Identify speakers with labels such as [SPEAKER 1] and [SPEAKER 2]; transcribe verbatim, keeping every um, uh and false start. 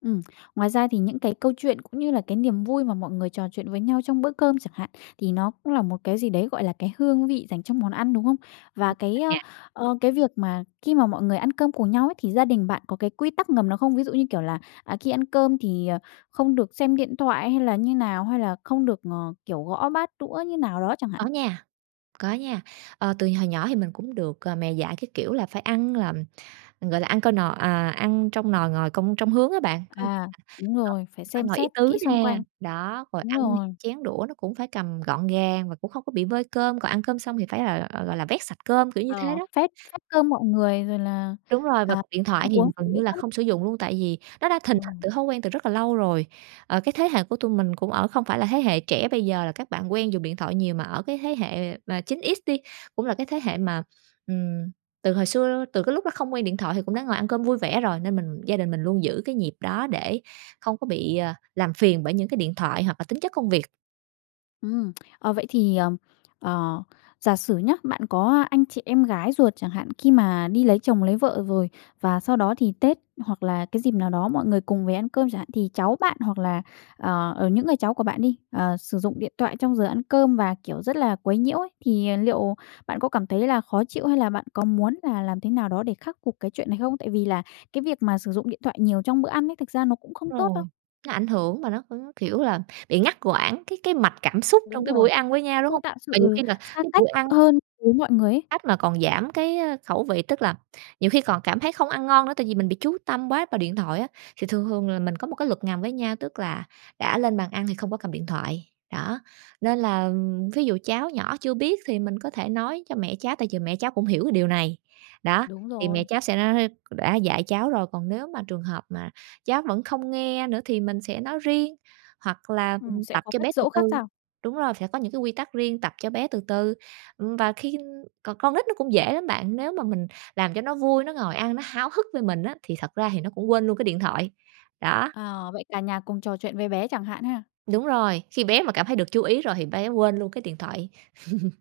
[SPEAKER 1] Ừm. Ngoài ra thì những cái câu chuyện, cũng như là cái niềm vui mà mọi người trò chuyện với nhau trong bữa cơm chẳng hạn, thì nó cũng là một cái gì đấy, gọi là, cái hương vị dành trong món ăn, đúng hông? Và cái, ơ,
[SPEAKER 2] [unintelligible]
[SPEAKER 1] ờ, cái việc mà khi mà mọi người ăn cơm cùng nhau ấy thì gia đình bạn có cái quy tắc ngầm nào không? Ví dụ như kiểu là, à, khi ăn cơm thì, ờ, không được xem điện thoại, hay là như nào? Hay là không được ngò kiểu, gõ bát đũa như nào đó chẳng hạn?
[SPEAKER 2] Có nha, có nha, ờ, từ hồi nhỏ thì mình cũng được, ờ, mẹ dạy cái kiểu là phải ăn làm gọi là, ăn coi nò à, ăn trông nồi, ngồi công trông hướng á bạn.
[SPEAKER 1] À, đúng
[SPEAKER 2] [unintelligible]
[SPEAKER 1] rồi, phải
[SPEAKER 2] Phải
[SPEAKER 1] xem
[SPEAKER 2] ngồi ý
[SPEAKER 1] xét
[SPEAKER 2] tứ
[SPEAKER 1] kỹ xung
[SPEAKER 2] nè,
[SPEAKER 1] quanh.
[SPEAKER 2] đó, rồi
[SPEAKER 1] Đúng
[SPEAKER 2] ăn
[SPEAKER 1] rồi.
[SPEAKER 2] chén đũa nó cũng phải cầm gọn gàng và cũng không có bị vơi cơm, còn ăn cơm xong thì phải là, gọi là, vét sạch cơm kiểu như thế
[SPEAKER 1] Ờ,
[SPEAKER 2] đó.
[SPEAKER 1] phép phép cơm mọi người rồi là,
[SPEAKER 2] Đúng rồi, và
[SPEAKER 1] à,
[SPEAKER 2] điện
[SPEAKER 1] ăn
[SPEAKER 2] thoại thì
[SPEAKER 1] uống phải
[SPEAKER 2] gần
[SPEAKER 1] giữ
[SPEAKER 2] như là
[SPEAKER 1] phép.
[SPEAKER 2] không sử dụng luôn, tại vì nó đã thình [unintelligible]
[SPEAKER 1] Ừm.
[SPEAKER 2] từ thói quen từ rất là lâu rồi. Ờ, cái thế hệ của tụi mình cũng ở không phải là thế hệ trẻ bây giờ là các bạn quen dùng điện thoại nhiều, mà ở cái thế hệ mà chín ích đi, cũng là cái thế hệ mà, ừm, từ hồi xưa, từ cái lúc nó không quen điện thoại thì cũng đã ngồi ăn cơm vui vẻ rồi. Nên mình gia đình mình luôn giữ cái nhịp đó để không có bị, ờ, làm phiền bởi những cái điện thoại hoặc là tính chất công việc.
[SPEAKER 1] Ừm, ờ, vậy thì, ờm, ờ, giả sử nhá, bạn có anh chị em gái ruột chẳng hạn khi mà đi lấy chồng lấy vợ rồi và sau đó thì Tết hoặc là cái dịp nào đó mọi người cùng về ăn cơm chẳng hạn, thì cháu bạn hoặc là, ờ, ở những người cháu của bạn đi, ờ, sử dụng điện thoại trong giờ ăn cơm và, kiểu, rất là quấy nhiễu ấy. Thì, à, liệu bạn có cảm thấy là khó chịu, hay là bạn có muốn là làm thế nào đó để khắc phục cái chuyện này không? Tại vì là cái việc mà sử dụng điện thoại nhiều trong bữa ăn ấy, thực ra nó cũng không tốt
[SPEAKER 2] Rồi,
[SPEAKER 1] đâu.
[SPEAKER 2] nó ảnh hưởng mà nó cũng, kiểu là, bị ngắt quãng cái cái mặt cảm xúc
[SPEAKER 1] Đúng
[SPEAKER 2] trong cái
[SPEAKER 1] rồi,
[SPEAKER 2] buổi ăn với nhau, đúng
[SPEAKER 1] tôi
[SPEAKER 2] hông?
[SPEAKER 1] tạo
[SPEAKER 2] Và nhiều
[SPEAKER 1] sự
[SPEAKER 2] khi là
[SPEAKER 1] xa
[SPEAKER 2] cái
[SPEAKER 1] cách
[SPEAKER 2] buổi ăn
[SPEAKER 1] hơn với mọi người ấy.
[SPEAKER 2] Cách mà còn giảm cái, ơ, khẩu vị. Tức là nhiều khi còn cảm thấy không ăn ngon nữa, tại vì mình bị chú tâm bóa vào điện thoại á. Thì thường thường là mình có một cái luật ngầm với nhau, tức là đã lên bàn ăn thì không có cầm điện thoại, đó. Nên là ví dụ cháu nhỏ chưa biết thì mình có thể nói cho mẹ cháu tại vì mẹ cháu cũng hiểu cái điều này, đó,
[SPEAKER 1] Đúng
[SPEAKER 2] thì mẹ
[SPEAKER 1] rồi.
[SPEAKER 2] cháu sẽ [unintelligible] đã dạy cháu rồi. Còn nếu mà trường hợp mà cháu vẫn không nghe nữa thì mình sẽ nói riêng, hoặc là,
[SPEAKER 1] Ừm,
[SPEAKER 2] ừm,
[SPEAKER 1] sẽ
[SPEAKER 2] tập
[SPEAKER 1] có
[SPEAKER 2] cho bé
[SPEAKER 1] cách
[SPEAKER 2] từ
[SPEAKER 1] dỗ khác
[SPEAKER 2] từ,
[SPEAKER 1] sao?
[SPEAKER 2] đúng rồi, sẽ có những cái quy tắc riêng, tập cho bé từ từ. Ừm, và khin còn con nít nó cũng dễ lắm bạn, nếu mà mình làm cho nó vui, nó ngồi ăn nó háo hức với mình á, thì thật ra thì nó cũng quên luôn cái điện thoại, đó.
[SPEAKER 1] À, vậy cả nhà cùng trò chuyện với bé chẳng hạn ha?
[SPEAKER 2] Đúng rồi, khi bé mà cảm thấy được chú ý rồi thì bé quên luôn cái điện thoại.